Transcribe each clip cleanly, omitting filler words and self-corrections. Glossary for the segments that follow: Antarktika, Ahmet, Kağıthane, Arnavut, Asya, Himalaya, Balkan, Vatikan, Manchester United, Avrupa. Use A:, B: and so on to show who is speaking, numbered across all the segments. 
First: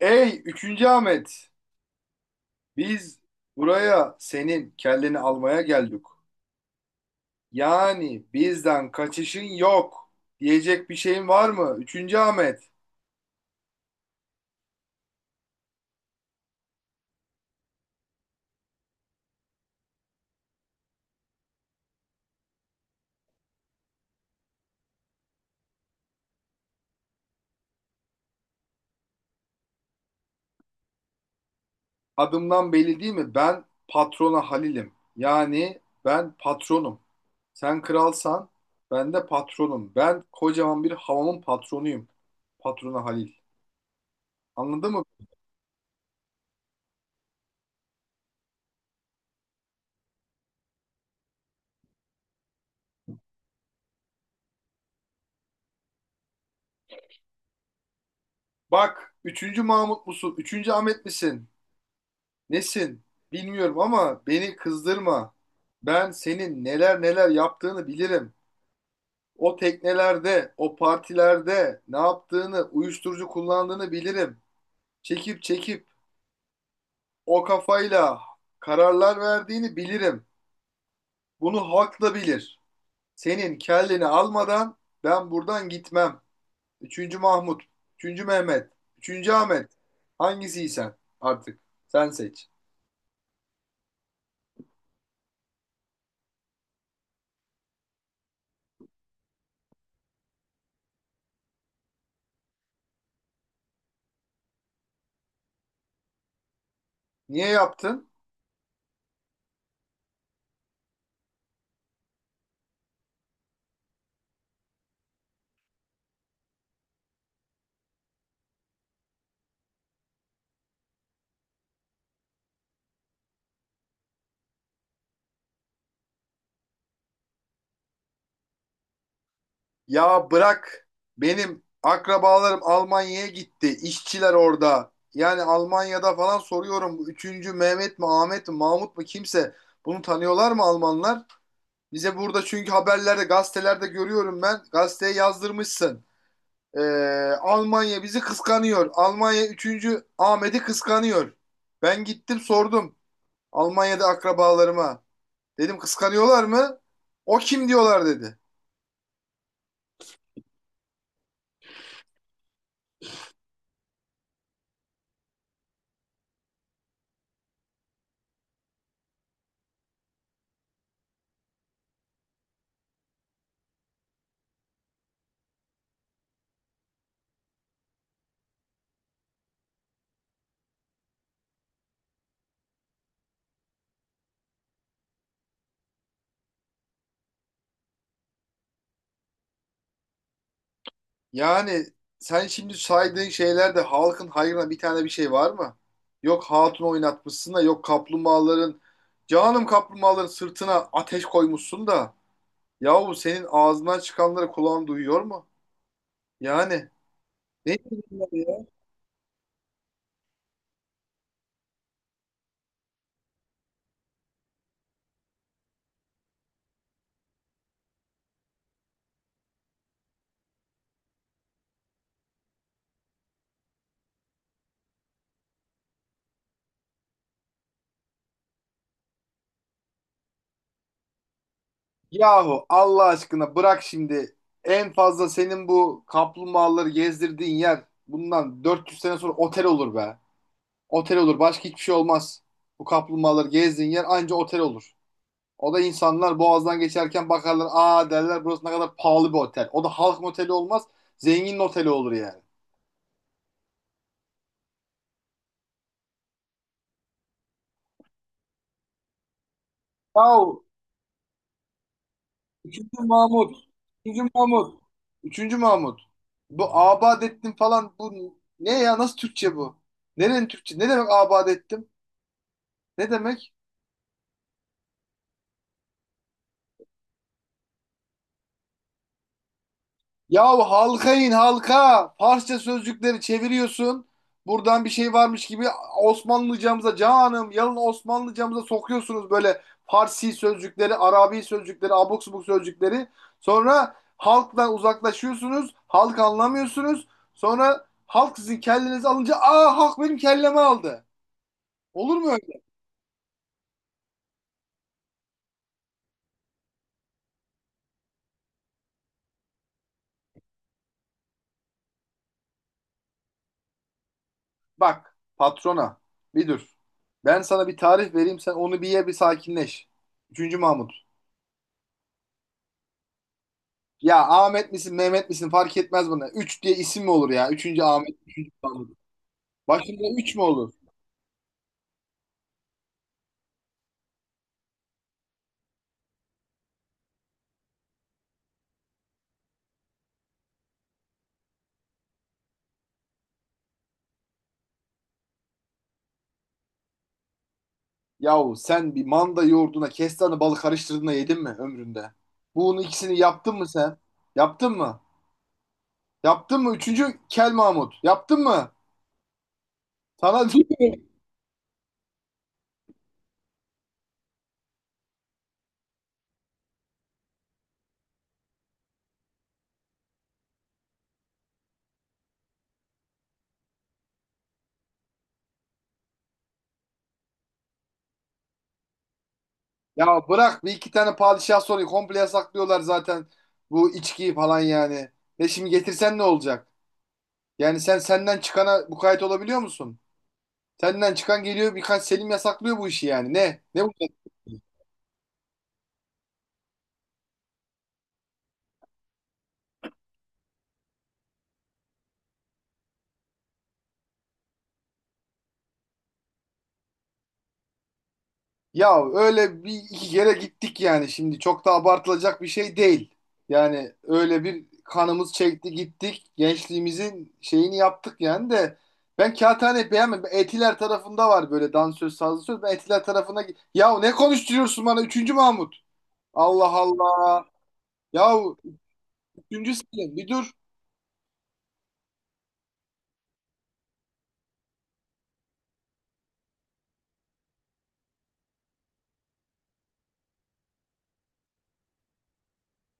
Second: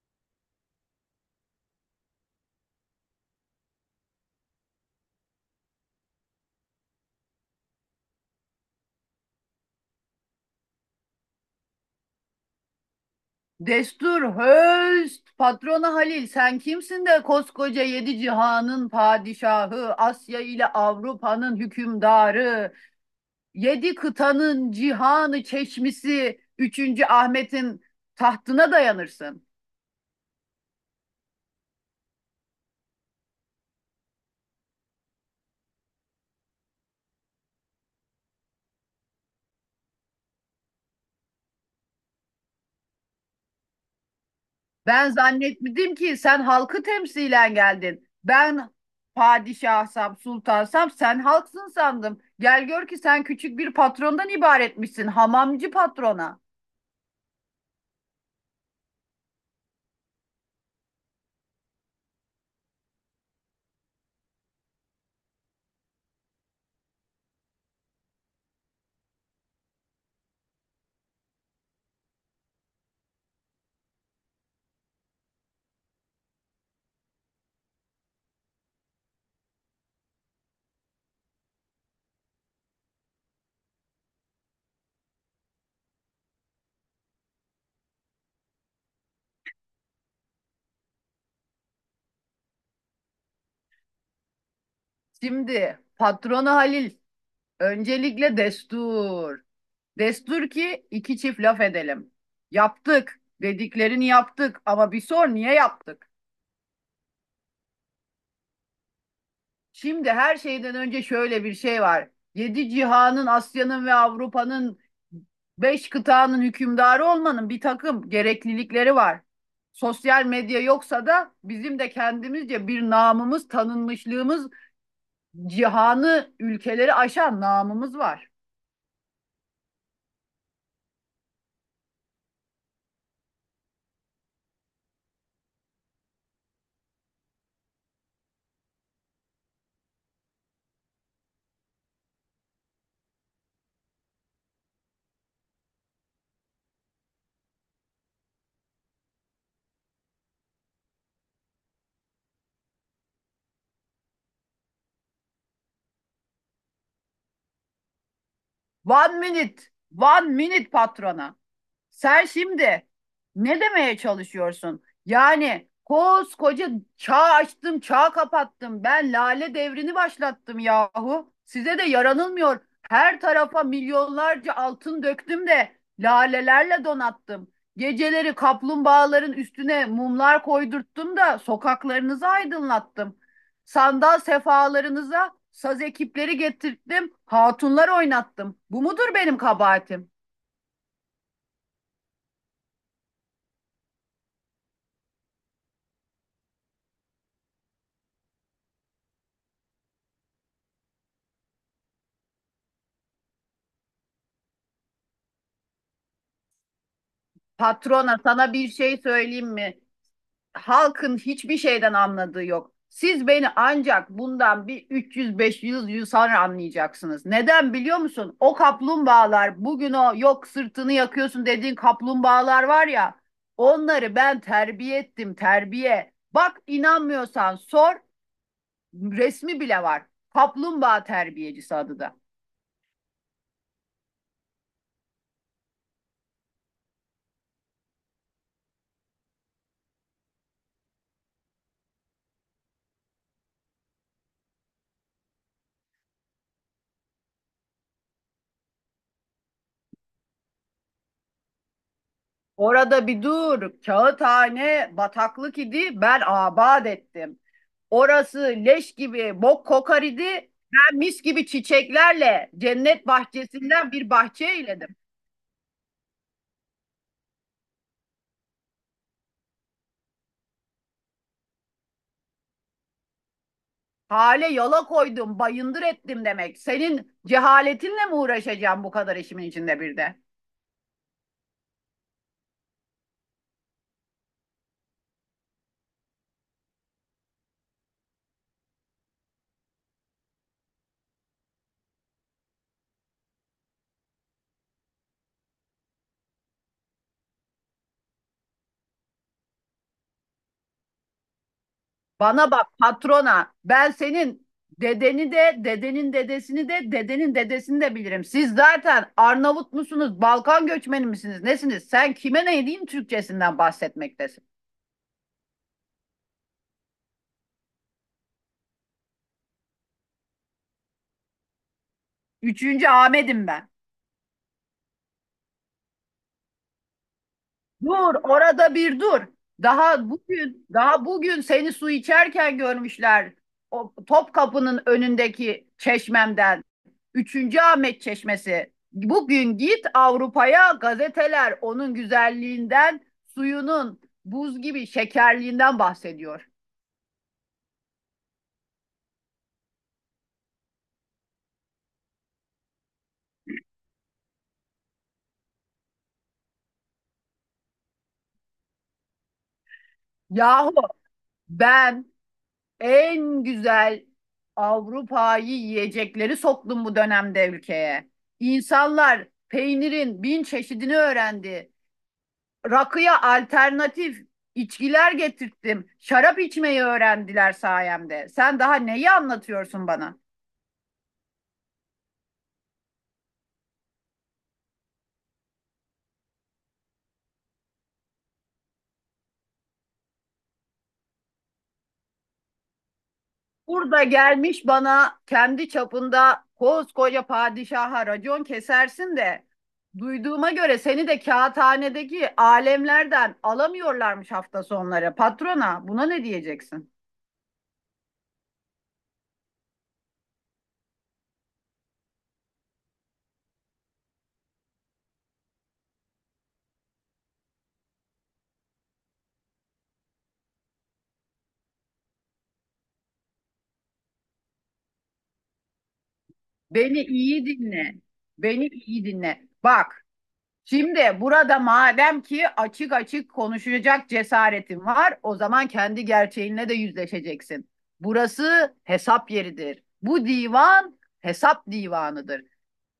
A: Ey üçüncü Ahmet, biz buraya senin kelleni almaya geldik. Yani bizden kaçışın yok. Diyecek bir şeyin var mı? Üçüncü Ahmet,
B: Destur höst, patrona Halil, sen kimsin de koskoca yedi cihanın padişahı, Asya ile Avrupa'nın hükümdarı, yedi kıtanın cihanı çeşmisi, üçüncü Ahmet'in tahtına dayanırsın.
A: adımdan belli değil mi? Ben patrona Halil'im. Yani ben patronum. Sen kralsan ben de patronum. Ben kocaman bir havamın patronuyum. Patrona Halil. Anladın mı?
B: Ben zannetmedim ki sen halkı temsilen geldin. Ben padişahsam, sultansam sen halksın sandım. Gel gör ki sen küçük bir patrondan ibaretmişsin, hamamcı patrona.
A: Bak, üçüncü Mahmut musun? Üçüncü Ahmet misin? Nesin? Bilmiyorum ama beni kızdırma. Ben senin neler yaptığını bilirim. O teknelerde, o partilerde ne yaptığını, uyuşturucu kullandığını bilirim. Çekip o kafayla kararlar verdiğini bilirim. Bunu halk da bilir. Senin kelleni almadan ben buradan gitmem. Üçüncü Mahmut, üçüncü Mehmet, üçüncü Ahmet. Hangisiysen artık sen seç.
B: Şimdi patrona Halil, öncelikle destur. Destur ki iki çift laf edelim. Yaptık. Dediklerini yaptık ama bir sor niye yaptık?
A: Niye yaptın?
B: Şimdi her şeyden önce şöyle bir şey var. Yedi cihanın, Asya'nın ve Avrupa'nın, beş kıtanın hükümdarı olmanın bir takım gereklilikleri var. Sosyal medya yoksa da bizim de kendimizce bir namımız, tanınmışlığımız, cihanı, ülkeleri aşan namımız var.
A: Ya bırak, benim akrabalarım Almanya'ya gitti. İşçiler orada. Yani Almanya'da falan soruyorum. Bu üçüncü Mehmet mi, Ahmet mi, Mahmut mu kimse. Bunu tanıyorlar mı Almanlar? Bize burada çünkü haberlerde gazetelerde görüyorum ben. Gazeteye yazdırmışsın. Ee, Almanya bizi kıskanıyor. Almanya üçüncü Ahmet'i kıskanıyor. Ben gittim sordum. Almanya'da akrabalarıma. Dedim kıskanıyorlar mı? O kim diyorlar dedi.
B: One minute, one minute patrona. Sen şimdi ne demeye çalışıyorsun? Yani koskoca çağ açtım, çağ kapattım. Ben lale devrini başlattım yahu. Size de yaranılmıyor. Her tarafa milyonlarca altın döktüm de lalelerle donattım. Geceleri kaplumbağaların üstüne mumlar koydurttum da sokaklarınızı aydınlattım. Sandal sefalarınıza saz ekipleri getirttim, hatunlar oynattım. Bu mudur benim kabahatim?
A: Yani sen şimdi saydığın şeylerde halkın hayrına bir tane bir şey var mı? Yok hatun oynatmışsın da yok kaplumbağaların, canım kaplumbağaların sırtına ateş koymuşsun da yahu senin ağzından çıkanları kulağın duyuyor mu? Yani ne
B: Patrona
A: bunlar
B: sana
A: ya?
B: bir şey söyleyeyim mi? Halkın hiçbir şeyden anladığı yok. Siz beni ancak bundan bir 300-500 yıl sonra anlayacaksınız. Neden biliyor musun? O kaplumbağalar bugün o yok sırtını yakıyorsun dediğin kaplumbağalar var ya onları ben terbiye ettim terbiye. Bak, inanmıyorsan sor, resmi bile var. Kaplumbağa terbiyecisi adı da.
A: Yahu Allah aşkına bırak şimdi, en fazla senin bu kaplumbağaları gezdirdiğin yer bundan 400 sene sonra otel olur be. Otel olur, başka hiçbir şey olmaz. Bu kaplumbağaları gezdiğin yer anca otel olur. O da insanlar boğazdan geçerken bakarlar, aa derler burası ne kadar pahalı bir otel. O da halk moteli olmaz, zengin oteli olur yani.
B: Orada bir dur. Kağıthane bataklık idi. Ben abad ettim. Orası leş gibi bok kokar idi.
A: Yahu
B: Ben mis gibi çiçeklerle
A: üçüncü
B: cennet
A: Mahmut.
B: bahçesinden bir
A: Üçüncü
B: bahçe
A: Mahmut.
B: eyledim.
A: Üçüncü Mahmut. Bu abad ettim falan bu ne ya, nasıl Türkçe bu? Nerenin Türkçe? Ne demek abad ettim? Ne demek?
B: Hale yola koydum, bayındır ettim demek. Senin cehaletinle mi uğraşacağım bu kadar işimin içinde bir de?
A: Yahu halka in halka. Farsça sözcükleri çeviriyorsun. Buradan bir şey varmış gibi Osmanlıcamıza, canım yalın Osmanlıcamıza sokuyorsunuz böyle Farsi sözcükleri, Arabi sözcükleri, abuk subuk sözcükleri. Sonra halktan uzaklaşıyorsunuz. Halk anlamıyorsunuz. Sonra halk sizin kellenizi alınca aa halk benim kellemi aldı. Olur mu
B: Bana
A: öyle?
B: bak patrona. Ben senin dedeni de, dedenin dedesini de, dedenin dedesini de bilirim. Siz zaten Arnavut musunuz, Balkan göçmeni misiniz, nesiniz? Sen kime ne diyeyim Türkçesinden bahsetmektesin.
A: Bak patrona, bir dur. Ben sana bir tarif vereyim, sen onu bir ye bir sakinleş. Üçüncü Mahmut.
B: Üçüncü Ahmet'im ben.
A: Ya Ahmet misin Mehmet misin fark etmez bana. Üç diye isim mi olur ya? Üçüncü
B: Dur,
A: Ahmet, üçüncü
B: orada
A: Mahmut.
B: bir dur.
A: Başında
B: Daha
A: üç mü
B: bugün,
A: olur?
B: daha bugün seni su içerken görmüşler. O Topkapı'nın önündeki çeşmemden. Üçüncü Ahmet Çeşmesi. Bugün git Avrupa'ya, gazeteler onun güzelliğinden, suyunun buz gibi şekerliğinden bahsediyor.
A: Yahu sen bir manda yoğurduna kestane balı karıştırdığında yedin mi ömründe? Bunun ikisini yaptın mı sen? Yaptın mı? Yaptın mı? Üçüncü Kel Mahmut. Yaptın mı? Sana
B: Yahu ben en güzel Avrupa'yı yiyecekleri soktum bu dönemde ülkeye. İnsanlar peynirin bin çeşidini öğrendi. Rakıya alternatif içkiler getirttim. Şarap içmeyi öğrendiler sayemde. Sen daha neyi anlatıyorsun bana?
A: Ya bırak, bir iki tane padişah soruyu komple yasaklıyorlar zaten. Bu içkiyi falan yani. Ve şimdi getirsen ne olacak? Yani sen senden çıkana mukayyet olabiliyor musun? Senden çıkan geliyor birkaç Selim yasaklıyor bu işi yani. Ne? Ne bu?
B: Burada gelmiş bana kendi çapında koskoca padişaha racon kesersin de duyduğuma göre seni de kağıthanedeki alemlerden alamıyorlarmış hafta sonları. Patrona buna ne diyeceksin?
A: Ya öyle bir iki kere gittik yani şimdi. Çok da abartılacak bir şey değil. Yani öyle bir kanımız çekti gittik. Gençliğimizin şeyini yaptık yani de. Ben Kağıthane'yi beğenmedim. Etiler tarafında var böyle dansöz, sazlı söz. Ben Etiler tarafına... Ya ne konuşturuyorsun bana? Üçüncü Mahmut. Allah
B: Beni
A: Allah.
B: iyi dinle.
A: Ya
B: Beni iyi dinle.
A: üçüncü
B: Bak
A: Selim. Bir dur.
B: Şimdi burada madem ki açık açık konuşacak cesaretin var, o zaman kendi gerçeğinle de yüzleşeceksin. Burası hesap yeridir. Bu divan hesap divanıdır.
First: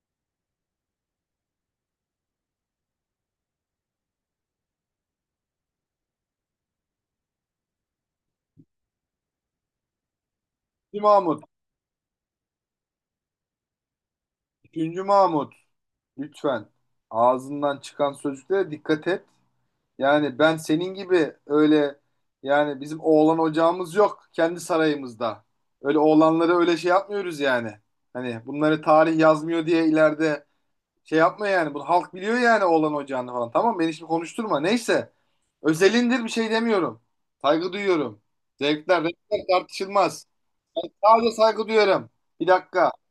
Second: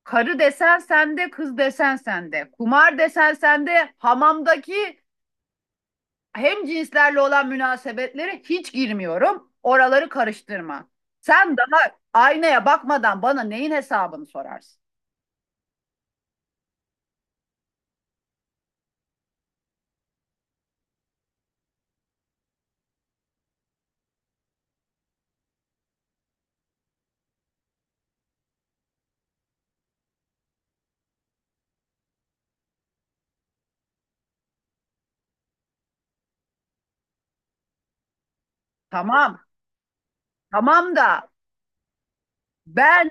B: Karı desen sende, kız desen sende. Kumar desen sende, hamamdaki hem cinslerle olan münasebetlere hiç girmiyorum. Oraları karıştırma.
A: Üçüncü Mahmut.
B: Sen daha aynaya bakmadan bana neyin hesabını sorarsın?
A: Üçüncü Mahmut. Lütfen. Ağzından çıkan sözlere dikkat et. Yani ben senin gibi öyle, yani bizim oğlan ocağımız yok kendi sarayımızda. Öyle oğlanları öyle şey yapmıyoruz yani. Hani bunları tarih yazmıyor diye ileride şey yapma yani. Bunu halk biliyor yani oğlan ocağını falan. Tamam beni şimdi konuşturma. Neyse. Özelindir bir şey demiyorum. Saygı duyuyorum. Zevkler, renkler
B: Tamam,
A: tartışılmaz.
B: tamam da
A: Sadece saygı duyuyorum. Bir dakika.
B: Ben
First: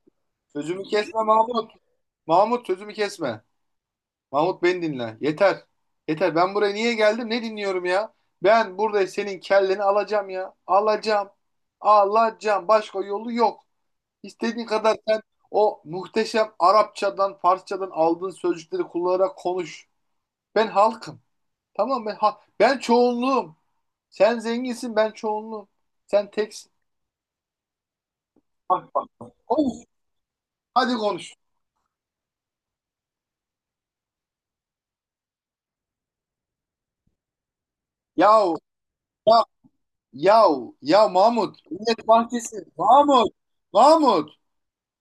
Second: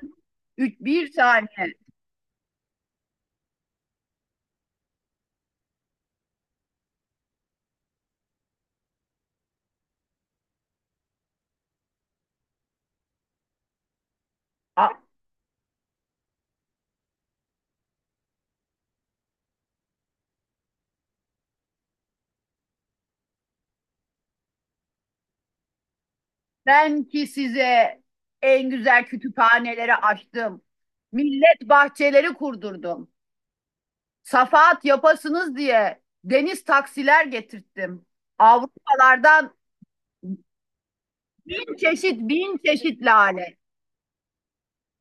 A: Sözümü
B: bir
A: kesme Mahmut.
B: saniye.
A: Mahmut sözümü kesme. Mahmut beni dinle. Yeter. Yeter. Ben buraya niye geldim? Ne dinliyorum ya? Ben burada senin kelleni alacağım ya. Alacağım. Alacağım. Başka yolu yok. İstediğin kadar
B: A-
A: sen o muhteşem Arapçadan, Farsçadan aldığın sözcükleri kullanarak konuş. Ben halkım. Tamam mı? Ben çoğunluğum. Sen zenginsin, ben çoğunluğum. Sen teksin.
B: Ben ki size en
A: Bak
B: güzel
A: bak. Konuş.
B: kütüphaneleri açtım.
A: Hadi konuş.
B: Millet bahçeleri kurdurdum. Safahat yapasınız diye deniz taksiler getirttim.
A: Yahu, ya,
B: Avrupalardan
A: yahu, ya Mahmut.
B: bin
A: Millet
B: çeşit
A: Bahçesi.
B: bin çeşit
A: Mahmut.
B: lale.
A: Mahmut.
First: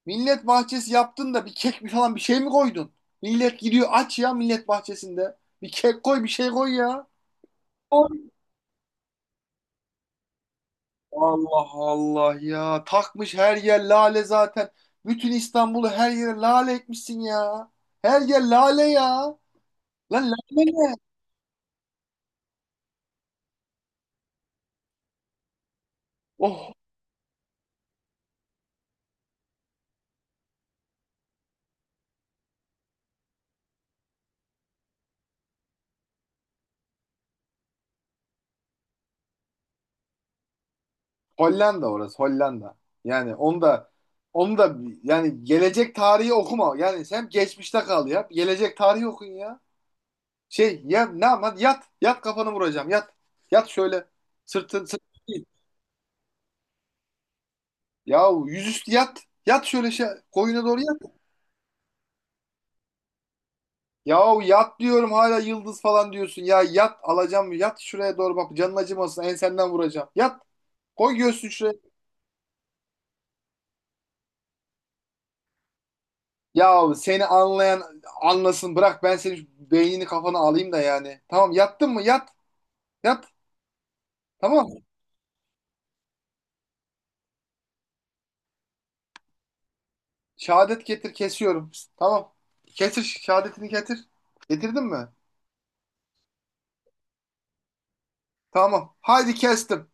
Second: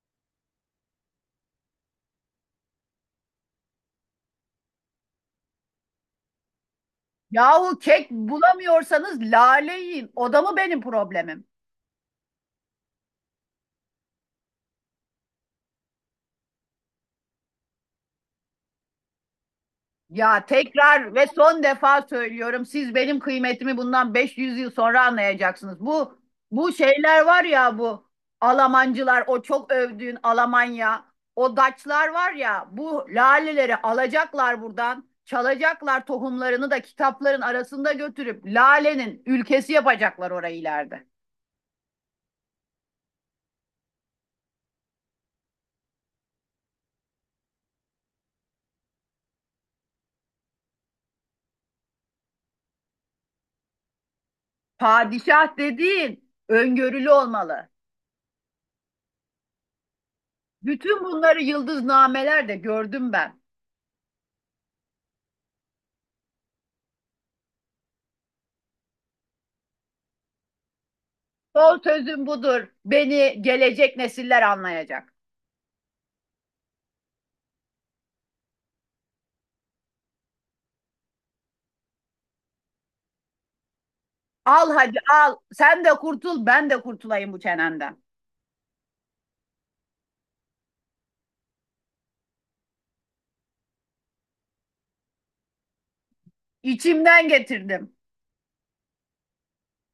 A: Millet bahçesi yaptın da bir kek bir falan bir şey mi koydun? Millet gidiyor aç ya millet bahçesinde. Bir kek koy bir şey koy ya.
B: Yahu kek bulamıyorsanız lale yiyin. O da mı benim problemim?
A: Allah Allah ya. Takmış her yer lale zaten. Bütün İstanbul'u her yere lale etmişsin ya. Her yer lale ya. Lan lale
B: Ya
A: ne?
B: tekrar ve son defa söylüyorum. Siz benim kıymetimi bundan 500 yıl sonra anlayacaksınız. Bu
A: Oh
B: bu şeyler var ya, bu Almancılar, o çok övdüğün Almanya, o Daçlar var ya bu laleleri alacaklar buradan, çalacaklar tohumlarını da kitapların arasında götürüp lalenin ülkesi yapacaklar orayı ileride.
A: Hollanda, orası Hollanda. Yani onu da, onu da, yani gelecek tarihi okuma. Yani sen geçmişte kal ya. Gelecek tarihi okun ya. Şey ya ne ama yat. Yat kafanı vuracağım. Yat. Yat şöyle. Sırtın değil.
B: Padişah dediğin öngörülü olmalı.
A: Yahu yüzüstü yat. Yat şöyle şey koyuna doğru
B: Bütün
A: yat.
B: bunları yıldıznamelerde gördüm ben.
A: Yahu yat diyorum hala yıldız falan diyorsun. Ya yat alacağım yat şuraya doğru bak canın acımasın ensenden vuracağım. Yat koy göğsünü şuraya.
B: Son sözüm budur. Beni gelecek nesiller anlayacak.
A: Yahu seni anlayan anlasın bırak ben senin şu beynini kafana alayım da yani. Tamam yattın mı yat, yat,
B: Al
A: tamam.
B: hadi al. Sen de kurtul, ben de kurtulayım bu çenenden.
A: Şehadet getir kesiyorum. Tamam. Getir şehadetini getir. Getirdin mi?
B: İçimden getirdim.
A: Tamam. Haydi kestim.